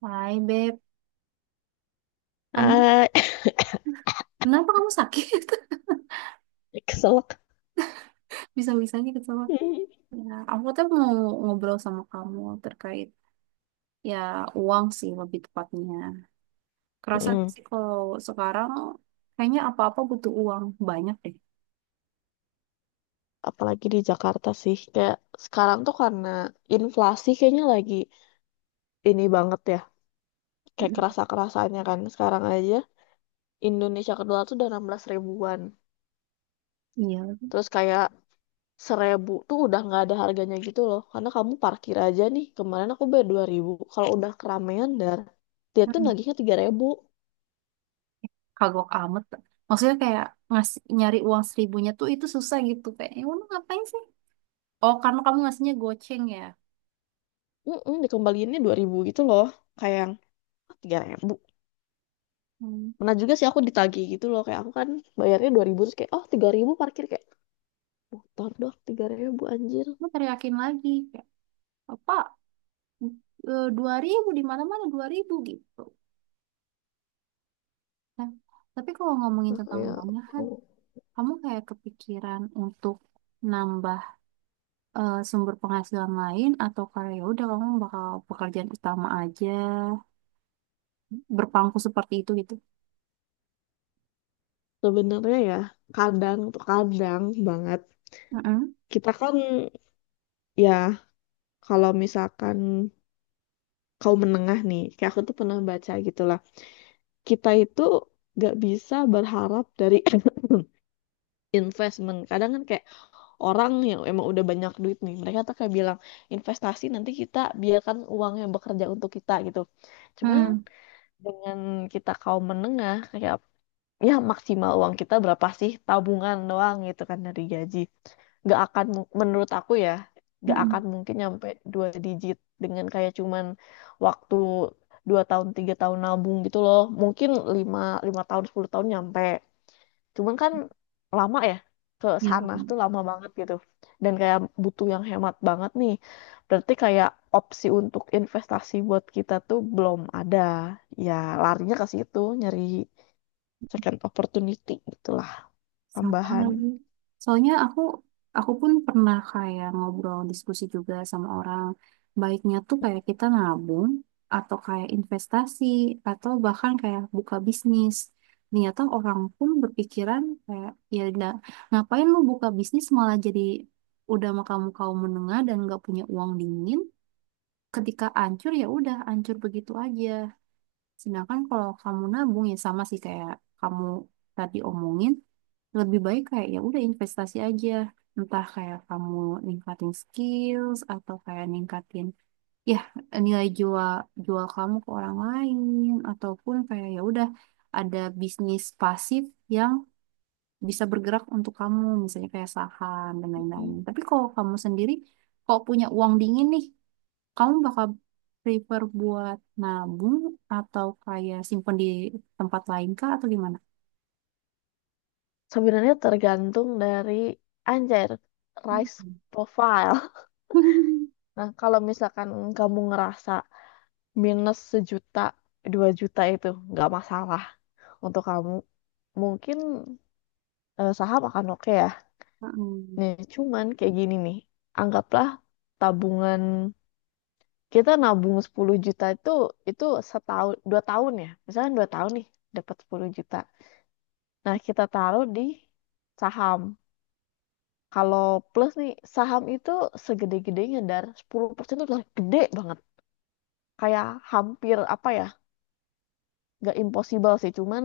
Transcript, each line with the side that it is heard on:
right: Hai Beb, kamu
left: Ah,
right: kenapa kamu sakit?
left: keselak.
right: Bisa-bisanya kecewa. Ya, aku tuh mau ngobrol sama kamu terkait, ya, uang sih lebih tepatnya. Kerasa
left: Mm.
right: sih kalau sekarang kayaknya apa-apa butuh uang banyak deh.
left: Apalagi di Jakarta sih, kayak sekarang tuh karena inflasi kayaknya lagi ini banget ya, kayak
right: Mm-mm.
left: kerasa-kerasanya kan. Sekarang aja Indonesia kedua tuh udah 16 ribuan.
right: Iya.
left: Terus kayak 1.000 tuh udah nggak ada harganya gitu loh. Karena kamu parkir aja nih, kemarin aku bayar 2.000. Kalau udah keramaian dar, dia tuh
right: Mm.
left: nagihnya 3.000.
right: Kagok amat. Maksudnya kayak ngasih nyari uang seribunya tuh itu susah gitu kayak, ya udah ngapain sih? Oh, karena kamu ngasihnya goceng ya.
left: Mm-mm, dikembaliinnya 2.000 gitu loh. Kayak yang, "Ah, 3.000."
right: Hmm.
left: Pernah juga sih aku ditagih gitu loh, kayak aku kan bayarnya 2.000, terus kayak oh 3.000 parkir, kayak motor dong 3.000 anjir.
right: Kamu teriakin lagi kayak apa? Dua ribu di mana-mana dua ribu gitu. Nah, tapi kalau ngomongin
left: Nah
right: tentang
left: kayak
right: uangnya kan,
left: oh,
right: kamu kayak kepikiran untuk nambah sumber penghasilan lain atau kayak "Ya udah kamu bakal pekerjaan utama aja berpangku seperti itu gitu.
left: sebenarnya ya kadang tuh kadang banget
right: Mm-mm.
left: kita kan, ya kalau misalkan kaum menengah nih, kayak aku tuh pernah baca gitu lah, kita itu gak bisa berharap dari investment. Kadang kan kayak orang yang emang udah banyak duit nih, mereka tuh kayak bilang investasi nanti kita biarkan uangnya bekerja untuk kita gitu. Cuman
right: Hmm.
left: dengan kita kaum menengah, kayak ya maksimal uang kita berapa sih, tabungan doang gitu kan dari gaji, gak akan menurut aku ya gak
right: Mm-mm.
left: akan mungkin nyampe dua digit dengan kayak cuman waktu 2 tahun 3 tahun nabung gitu loh, mungkin lima, lima tahun, 10 tahun nyampe. Cuman kan lama ya, ke
right: Ya.
left: sana tuh lama banget gitu. Dan kayak butuh yang hemat banget nih. Berarti kayak opsi untuk investasi buat kita tuh belum ada. Ya, larinya ke situ, nyari second opportunity gitulah,
right: Sama
left: tambahan.
right: lagi. Soalnya aku pun pernah kayak ngobrol diskusi juga sama orang. Baiknya tuh kayak kita nabung atau kayak investasi atau bahkan kayak buka bisnis. Ternyata orang pun berpikiran kayak ya udah ngapain lu buka bisnis malah jadi udah sama kamu kaum menengah dan nggak punya uang dingin. Ketika ancur ya udah ancur begitu aja. Sedangkan kalau kamu nabung ya sama sih kayak kamu tadi omongin lebih baik kayak ya udah investasi aja, entah kayak kamu ningkatin skills atau kayak ningkatin, ya, nilai jual jual kamu ke orang lain ataupun kayak ya udah ada bisnis pasif yang bisa bergerak untuk kamu misalnya kayak saham dan lain-lain.
left: Mm.
right: Tapi kalau kamu sendiri, kalau punya uang dingin nih, kamu bakal prefer buat nabung atau kayak simpen di tempat lain kah atau gimana?
left: Sebenarnya tergantung dari, anjir, risk
right: Hmm.
left: profile. Nah, kalau misalkan kamu ngerasa minus 1 juta, 2 juta itu nggak masalah untuk kamu. Mungkin saham akan oke ya. Nih, cuman kayak gini nih. Anggaplah tabungan kita nabung 10 juta, itu 1 tahun 2 tahun ya. Misalnya 2 tahun nih dapat 10 juta. Nah, kita taruh di saham. Kalau plus nih saham itu segede-gedenya, dar, 10% itu udah gede banget. Kayak hampir apa ya? Gak impossible sih, cuman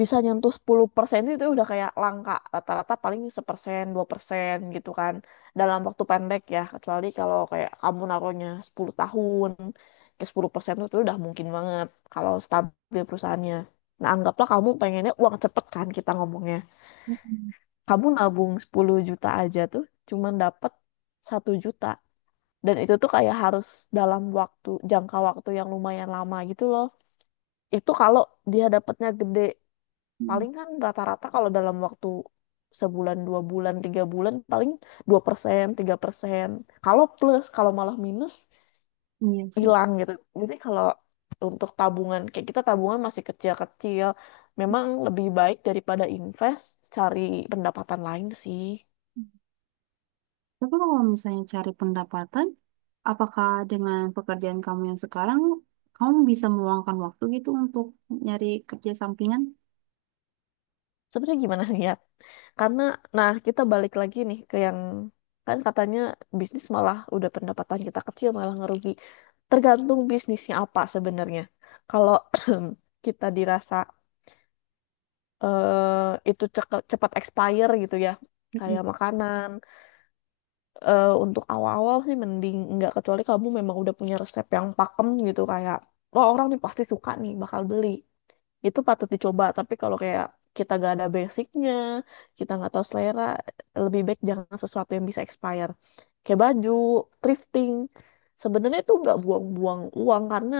left: bisa nyentuh 10% itu udah kayak langka, rata-rata paling 1%, 2% gitu kan, dalam waktu pendek ya, kecuali kalau kayak kamu naruhnya 10 tahun, ke 10% itu udah mungkin banget kalau stabil perusahaannya. Nah, anggaplah kamu pengennya uang cepet kan, kita ngomongnya
right: Mm-mm.
left: kamu nabung 10 juta aja tuh cuman dapet 1 juta, dan itu tuh kayak harus dalam waktu jangka waktu yang lumayan lama gitu loh, itu kalau dia dapetnya gede.
right: Hmm.
left: Paling kan rata-rata kalau dalam waktu 1 bulan, 2 bulan, 3 bulan, paling 2% 3%. Kalau plus. Kalau malah minus,
right: Iya sih.
left: hilang gitu. Jadi kalau untuk tabungan, kayak kita tabungan masih kecil-kecil, memang lebih baik daripada invest, cari pendapatan lain sih.
right: Tapi kalau misalnya cari pendapatan, apakah dengan pekerjaan kamu yang sekarang, kamu bisa meluangkan waktu gitu untuk nyari kerja sampingan?
left: Sebenarnya gimana nih ya? Karena, nah kita balik lagi nih ke yang kan katanya bisnis malah udah pendapatan kita kecil malah ngerugi. Tergantung bisnisnya apa sebenarnya. Kalau kita dirasa itu cepat expire gitu ya, kayak
right: Mm-mm.
left: makanan. Untuk awal-awal sih mending nggak, kecuali kamu memang udah punya resep yang pakem gitu, kayak, wah orang nih pasti suka nih bakal beli, itu patut dicoba. Tapi kalau kayak kita gak ada basicnya, kita nggak tahu selera, lebih baik jangan sesuatu yang bisa expire. Kayak baju thrifting, sebenarnya itu nggak buang-buang uang karena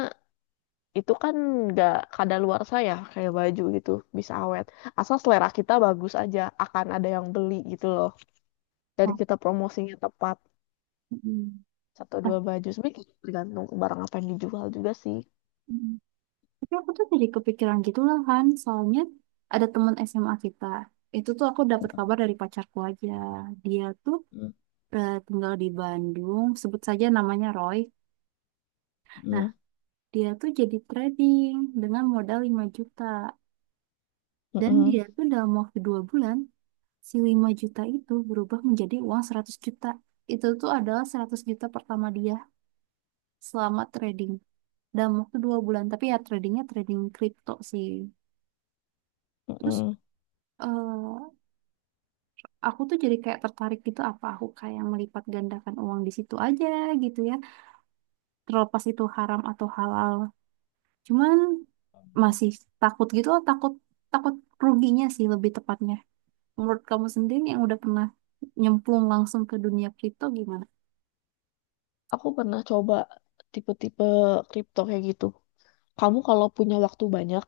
left: itu kan nggak kadaluarsa ya, kayak baju gitu bisa awet, asal selera kita bagus aja akan ada yang beli gitu loh, dan
right: Oh,
left: kita promosinya tepat.
right: mm.
left: Satu
right: Nah,
left: dua baju, sebenarnya tergantung barang apa yang dijual juga sih.
right: mm. Tapi aku tuh jadi kepikiran gitu lah kan, soalnya ada teman SMA kita. Itu tuh aku dapat kabar dari pacarku aja. Dia tuh
left: Mm,
right: tinggal di Bandung, sebut saja namanya Roy. Nah,
left: mm,
right: dia tuh jadi trading dengan modal 5 juta. Dan
left: mm,
right: dia tuh dalam waktu dua bulan, si 5 juta itu berubah menjadi uang 100 juta. Itu tuh adalah 100 juta pertama dia selama trading. Dalam waktu dua bulan. Tapi ya tradingnya trading kripto sih.
left: mm,
right: Terus
left: mm.
right: eh, aku tuh jadi kayak tertarik gitu. Apa aku kayak melipat gandakan uang di situ aja gitu ya. Terlepas itu haram atau halal. Cuman masih takut gitu loh. Takut, takut ruginya sih lebih tepatnya. Menurut kamu sendiri yang udah pernah nyemplung langsung ke dunia kripto gimana?
left: Aku pernah coba tipe-tipe kripto kayak gitu. Kamu kalau punya waktu banyak,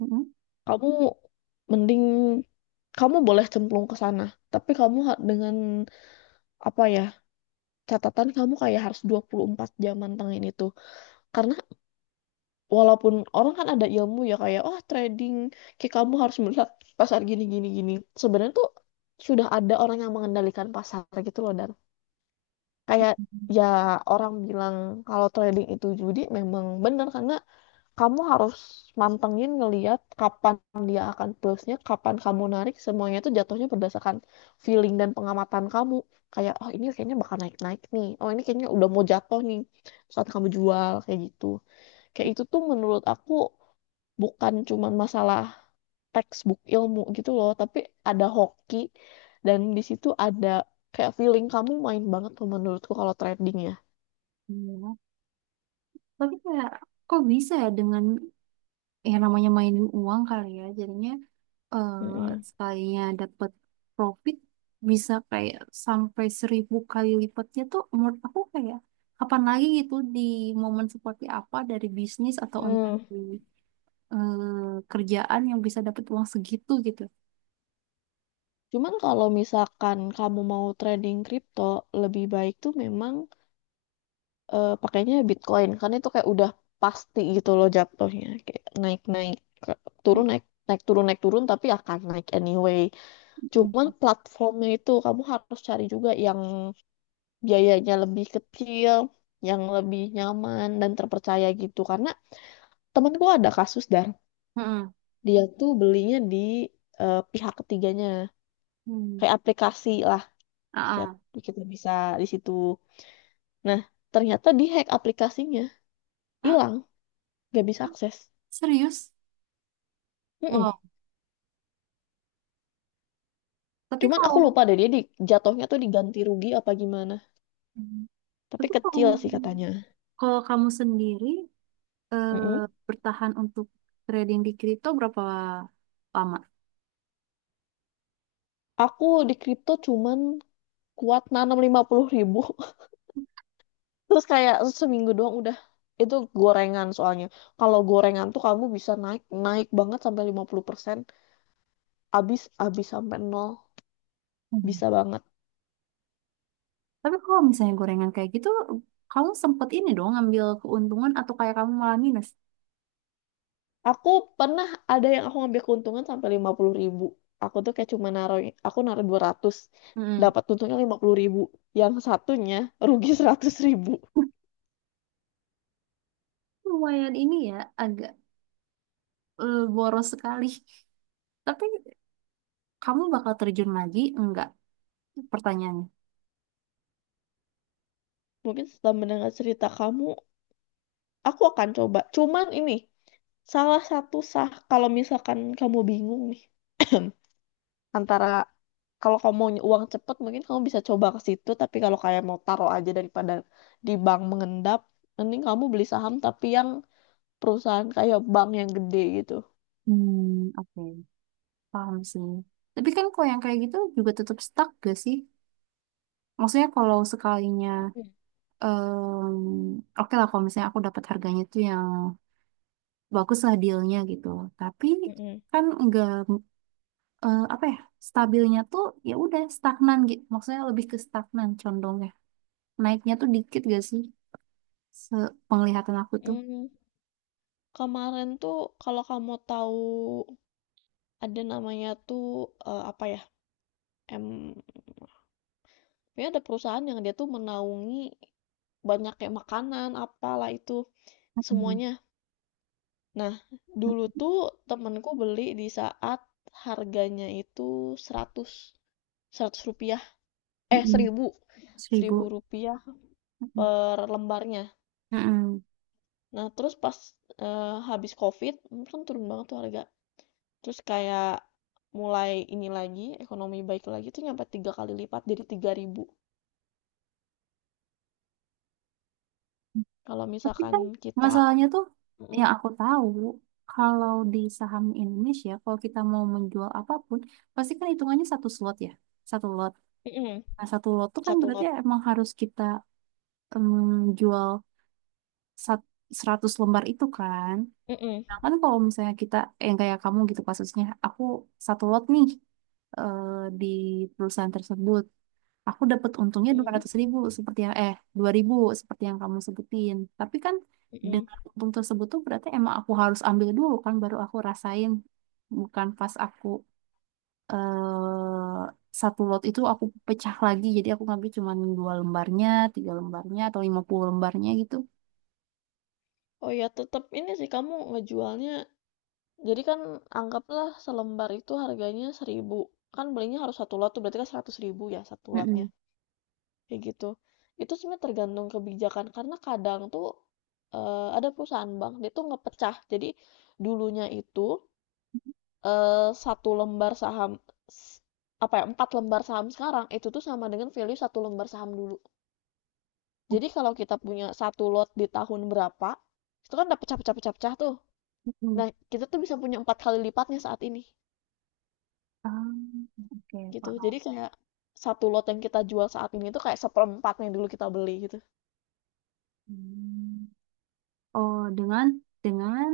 right: Mm-mm.
left: kamu mending kamu boleh cemplung ke sana. Tapi kamu dengan apa ya? Catatan kamu kayak harus 24 jam mantengin itu. Karena walaupun orang kan ada ilmu ya, kayak oh trading, kayak kamu harus melihat pasar gini gini gini. Sebenarnya tuh sudah ada orang yang mengendalikan pasar gitu loh, dan kayak, ya, orang bilang kalau trading itu judi memang benar, karena kamu harus mantengin ngeliat kapan dia akan plusnya, kapan kamu narik, semuanya itu jatuhnya berdasarkan feeling dan pengamatan kamu. Kayak, oh ini kayaknya bakal naik-naik nih, oh ini kayaknya udah mau jatuh nih, saat kamu jual, kayak gitu. Kayak itu tuh menurut aku bukan cuman masalah textbook ilmu gitu loh, tapi ada hoki, dan di situ ada kayak feeling kamu main banget tuh menurutku kalau trading ya.
right: Iya. Tapi kayak kok bisa ya dengan yang namanya mainin uang kali ya jadinya eh,
left: Mm-mm.
right: sekalinya dapet profit bisa kayak sampai seribu kali lipatnya tuh menurut aku kayak kapan lagi gitu di momen seperti apa dari bisnis atau entah
left: Hmm.
right: di kerjaan yang bisa dapet uang segitu gitu.
left: Cuman kalau misalkan kamu mau trading kripto, lebih baik tuh memang pakainya Bitcoin. Karena itu kayak udah pasti gitu loh jatuhnya. Kayak naik-naik, turun, naik naik turun, naik turun, tapi akan naik anyway. Cuman
right: Mm-mm.
left: platformnya itu kamu harus cari juga yang biayanya lebih kecil, yang lebih nyaman dan terpercaya gitu. Karena temanku ada kasus, dan
right: Mm-mm.
left: dia tuh belinya di pihak ketiganya,
right: Hmm.
left: kayak aplikasi lah.
right: Ah,
left: Kayak
right: ah.
left: kita bisa di situ. Nah, ternyata di-hack aplikasinya. Hilang, gak bisa akses.
right: Serius?
left: Mm-mm.
right: Wow. Tapi
left: Cuman
right: kalau
left: aku lupa deh dia di, jatuhnya tuh diganti rugi apa gimana. Tapi
right: tapi kalau
left: kecil sih katanya.
right: kalau kamu sendiri eh,
left: Mm-mm.
right: bertahan untuk trading di kripto berapa lama?
left: Aku di kripto cuman kuat nanam 50 ribu. Terus kayak seminggu doang udah. Itu gorengan soalnya. Kalau gorengan tuh kamu bisa naik naik banget sampai 50%. Abis, abis sampai nol. Bisa
right: Hmm.
left: banget.
right: Tapi kalau misalnya gorengan kayak gitu, kamu sempet ini dong ngambil keuntungan atau kayak kamu malah minus?
left: Aku pernah ada yang aku ngambil keuntungan sampai 50.000. Aku tuh kayak cuma naruh, aku naruh 200.
right: Mm-mm.
left: Dapat untungnya 50.000. Yang satunya rugi 100 ribu.
right: Lumayan ini ya, agak boros sekali. Tapi kamu bakal terjun lagi? Enggak, pertanyaannya.
left: Mungkin setelah mendengar cerita kamu, aku akan coba. Cuman ini, salah satu sah kalau misalkan kamu bingung nih. Antara, kalau kamu mau uang cepet mungkin kamu bisa coba ke situ. Tapi kalau kayak mau taruh aja daripada di bank mengendap, mending kamu beli saham tapi yang perusahaan kayak bank yang gede gitu.
right: Hmm, oke. Paham sih. Tapi kan kalau yang kayak gitu juga tetap stuck gak sih? Maksudnya kalau sekalinya, em, oke lah kalau misalnya aku dapat harganya tuh yang bagus lah dealnya gitu. Tapi
left: Mhm.
right: kan nggak, apa ya, stabilnya tuh ya udah stagnan gitu. Maksudnya lebih ke stagnan condongnya. Naiknya tuh dikit gak sih? Sepenglihatan aku tuh.
left: Mmm, kemarin tuh kalau kamu tahu ada namanya tuh, apa ya, mmm, pokoknya ada perusahaan yang dia tuh menaungi banyak, kayak makanan, apalah itu,
right: Mm-mm.
left: semuanya. Nah, dulu tuh, mhm, temenku beli di saat harganya itu seratus, seratus rupiah, eh,
right: Mm-mm.
left: seribu, seribu
right: Seribu.
left: rupiah
right: Mm-mm.
left: per lembarnya.
right: Mm-mm.
left: Nah, terus pas, habis Covid, kan turun banget tuh harga. Terus kayak mulai ini lagi, ekonomi baik lagi tuh nyampe tiga kali lipat, jadi 3.000. Kalau
right: Tapi
left: misalkan
right: kan
left: kita.
right: masalahnya tuh
left: Mm-mm.
right: yang aku tahu kalau di saham Indonesia kalau kita mau menjual apapun pasti kan hitungannya satu slot ya. Satu lot.
left: Mm-mm.
right: Nah, satu lot tuh kan
left: Satu
right: berarti
left: lot.
right: emang harus kita, em, jual sat- 100 lembar itu kan.
left: Mm-mm.
right: Nah, kan kalau misalnya kita, yang kayak kamu gitu kasusnya, aku satu lot nih eh, di perusahaan tersebut. Aku dapat untungnya 200
left: Mm-mm.
right: ribu seperti yang 2000 seperti yang kamu sebutin. Tapi kan
left: Mm-mm.
right: dengan untung tersebut tuh berarti emang aku harus ambil dulu kan baru aku rasain, bukan pas aku, eh satu lot itu aku pecah lagi jadi aku ngambil cuma dua lembarnya, tiga lembarnya atau lima puluh lembarnya gitu.
left: Oh ya, tetap ini sih kamu ngejualnya. Jadi kan anggaplah selembar itu harganya 1.000. Kan belinya harus satu lot, tuh berarti kan 100.000 ya satu lotnya.
right: Mm-mm.
left: Kayak gitu. Itu sebenarnya tergantung kebijakan karena kadang tuh ada perusahaan bank dia tuh ngepecah. Jadi dulunya itu 1 lembar saham apa ya, 4 lembar saham sekarang, itu tuh sama dengan value satu lembar saham dulu. Jadi kalau kita punya satu lot di tahun berapa, itu kan udah pecah pecah pecah tuh.
right: Mm-mm.
left: Nah, kita tuh bisa punya 4 kali lipatnya saat ini,
right: Ah, oke,
left: gitu.
right: paham.
left: Jadi kayak satu lot yang kita jual saat ini itu kayak seperempatnya dulu kita beli, gitu.
right: Hmm. Oh, dengan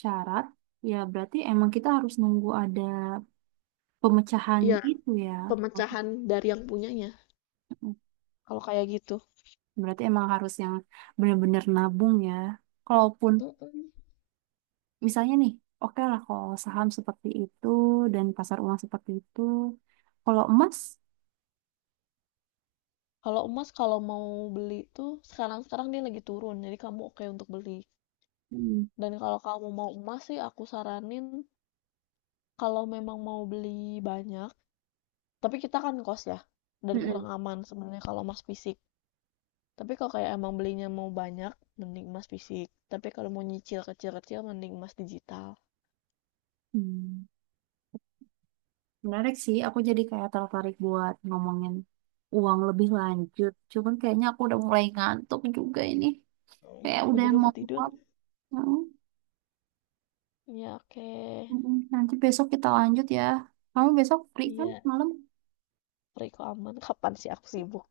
right: syarat ya, berarti emang kita harus nunggu ada pemecahan
left: Iya,
right: itu ya.
left: pemecahan dari yang punyanya,
right: Mm-mm.
left: kalau kayak gitu.
right: Berarti emang harus yang benar-benar nabung ya. Kalaupun
left: Mhm.
right: misalnya nih oke lah kalau saham seperti itu dan pasar uang seperti itu, kalau emas.
left: Kalau emas, kalau mau beli tuh sekarang-sekarang dia lagi turun, jadi kamu oke untuk beli.
right: Hmm.
left: Dan kalau kamu mau emas sih aku saranin, kalau memang mau beli banyak, tapi kita kan kos ya, dan
right: Mm-mm.
left: kurang aman sebenarnya kalau emas fisik. Tapi kalau kayak emang belinya mau banyak, mending emas fisik. Tapi kalau mau nyicil kecil-kecil, mending emas digital.
right: Hmm. Menarik sih, aku jadi kayak tertarik buat ngomongin uang lebih lanjut. Cuman kayaknya aku udah mulai ngantuk juga ini.
left: Iya,
right: Kayak
left: aku
right: udah
left: juga
right: mau
left: mau tidur.
right: pulang. Hmm.
left: Iya, oke.
right: Mm-mm. Nanti besok kita lanjut ya. Kamu besok free kan
left: Iya,
right: malam?
left: Riko aman. Kapan sih aku sibuk?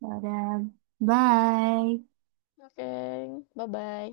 right: Dadah. Bye.
left: Oke, bye-bye.